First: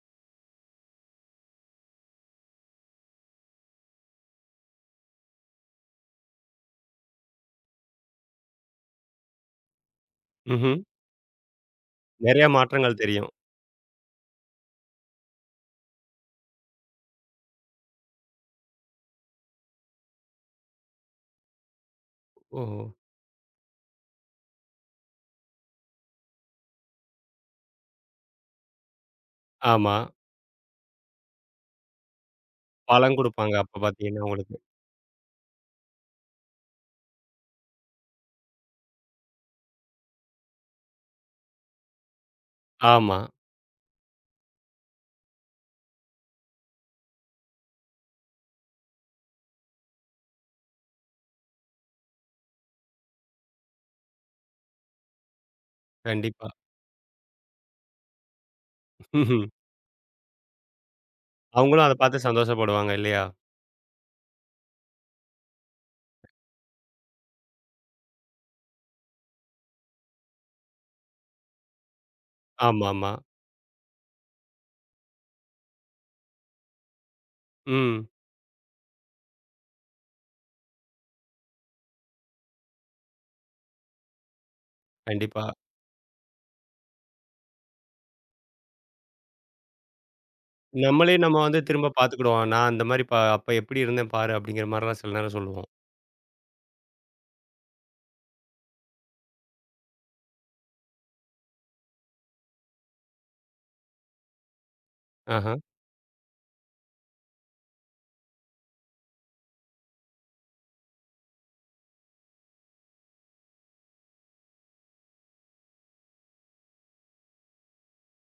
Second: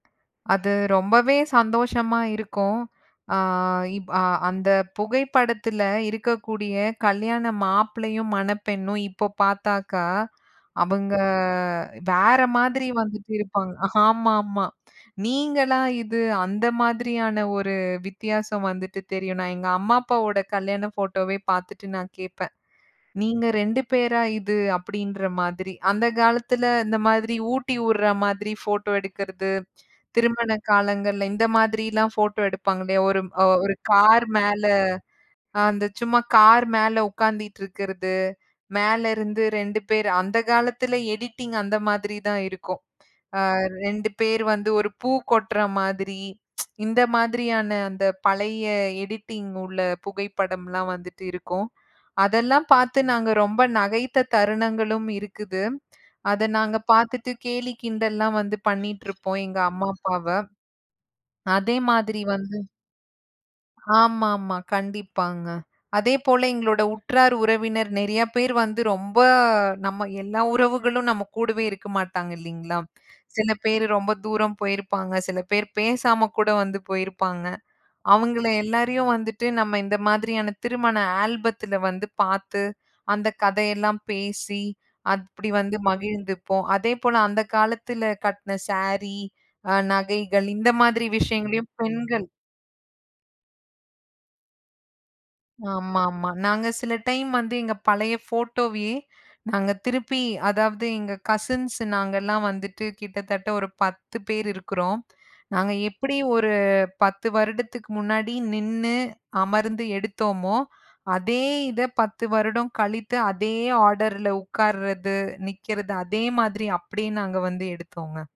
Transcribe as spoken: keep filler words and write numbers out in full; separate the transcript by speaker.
Speaker 1: அது ரொம்பவே சந்தோஷமா இருக்கும். அ இப் அ அந்தப் புகைப்படத்துல இருக்கக்கூடிய கல்யாண மாப்ளையும், மணப்பெண்ணும் இப்போ பாத்தாக்கா,
Speaker 2: ம்ஹ்ம்.
Speaker 1: அவுங்க வேற
Speaker 2: நெறைய
Speaker 1: மாதிரி
Speaker 2: மாற்றங்கள் தெரியும்.
Speaker 1: வந்துட்டு இருப்பாங்க. ஆமாமா. நீங்களா இது? அந்த மாதிரியான ஒரு வித்தியாசம் வந்துட்டு தெரியும். நான் எங்க அம்மா, அப்பாவோட கல்யாண ஃபோட்டோவே பாத்துட்டு நான் கேட்பேன்.
Speaker 2: ஓஹோ.
Speaker 1: "நீங்க ரெண்டு பேரா இது?" அப்டின்ற மாதிரி. அந்தக் காலத்துல இந்த மாதிரி ஊட்டிவுடுற மாதிரி ஃபோட்டோ எடுக்கறது,
Speaker 2: ஆமா.
Speaker 1: திருமண காலங்கள்ல இந்த மாதிரிலாம் ஃபோட்டோ எடுப்பாங்க இல்லயா?
Speaker 2: பழம்
Speaker 1: ஒரு
Speaker 2: குடுப்பாங்க
Speaker 1: ஒரு
Speaker 2: அப்பப்
Speaker 1: கார்
Speaker 2: பாத்தீங்கன்னா உங்களுக்கு.
Speaker 1: மேல அந்தச் சும்மா கார் மேல உக்காந்திட்டு இருக்கறது, மேல இருந்து ரெண்டு பேர் அந்தக் காலத்துல எடிட்டிங் அந்த மாதிரி தான் இருக்கும்.
Speaker 2: ஆமா.
Speaker 1: அ ரெண்டு பேர் வந்து ஒரு பூ கொட்டுற மாதிரி ம்ச் இந்த மாதிரியான அந்தப் பழய எடிட்டிங் உள்ள புகைப்படம்லாம் வந்துட்டு இருக்கும். அதெல்லாம் பாத்து நாங்க ரொம்ப நகைத்த தருணங்களும் இருக்குது. அத
Speaker 2: கண்டிப்பா.
Speaker 1: நாங்க பாத்துட்டு கேலி கிண்டல்லாம் வந்து பண்ணிட்டு இருப்போம்
Speaker 2: ம்ஹ்ம்.
Speaker 1: எங்க அம்மா அப்பாவ. அதே
Speaker 2: அவுங்களும் அதப் பாத்து
Speaker 1: மாதிரி வந்து
Speaker 2: சந்தோஷப்படுவாங்க இல்லயா?
Speaker 1: ஆமாமா, கண்டிப்பாங்க. அதே போல எங்களோட உற்றார், உறவினர் நெறாய பேர் வந்து ரொம்ப நம்ம எல்லா உறவுகளும் நம்ம கூடவே இருக்க மாட்டாங்க இல்லீங்களா?
Speaker 2: ஆமா, ஆமா.
Speaker 1: சில பேர் ரொம்ப தூரம் போயிருப்பாங்க, சில பேர் பேசாம கூட வந்து போயிருப்பாங்க.
Speaker 2: ம்.
Speaker 1: அவங்கள எல்லாரயும் வந்துட்டு நம்ம இந்த மாதிரியான திருமண ஆல்பத்துல வந்து பாத்து, அந்தக் கதயெல்லாம் பேசி, அப்டி
Speaker 2: கண்டிப்பா.
Speaker 1: வந்து மகிழ்ந்துப்போம். அதே போல அந்தக் காலத்துல கட்டுன சாரீ, அ நகைகள் இந்த மாதிரி
Speaker 2: நம்மளே நம்ம வந்து
Speaker 1: விஷயங்களயும்
Speaker 2: திரும்பப்
Speaker 1: பெண்கள்
Speaker 2: பாத்துக்கிடுவோம். நான் அந்த மாரி பா அப்ப எப்டி இருந்தேன் பாரு அப்டிங்கிற மாரெல்லாம் சில நேரம் சொல்லுவோம்.
Speaker 1: ஆமாமா. நாங்க சில டைம் வந்து எங்க பழைய ஃபோட்டோவயே நாங்க திருப்பி, அதாவது எங்க கசின்ஸ் நாங்கல்லாம் வந்துட்டு கிட்டத்தட்ட ஒரு பத்து பேர் இருக்குறோம்.
Speaker 2: அஹான்.
Speaker 1: நாங்க எப்டி ஒரு பத்து வருடத்துக்கு முன்னாடி நின்னு அமர்ந்து எடுத்தோமோ, அதே இதப் பத்து வருடம் கழித்து அதே ஆடர்ல உக்கார்றது, நிக்கறது அதே மாதிரி அப்டியே நாங்க வந்து எடுத்தோங்க.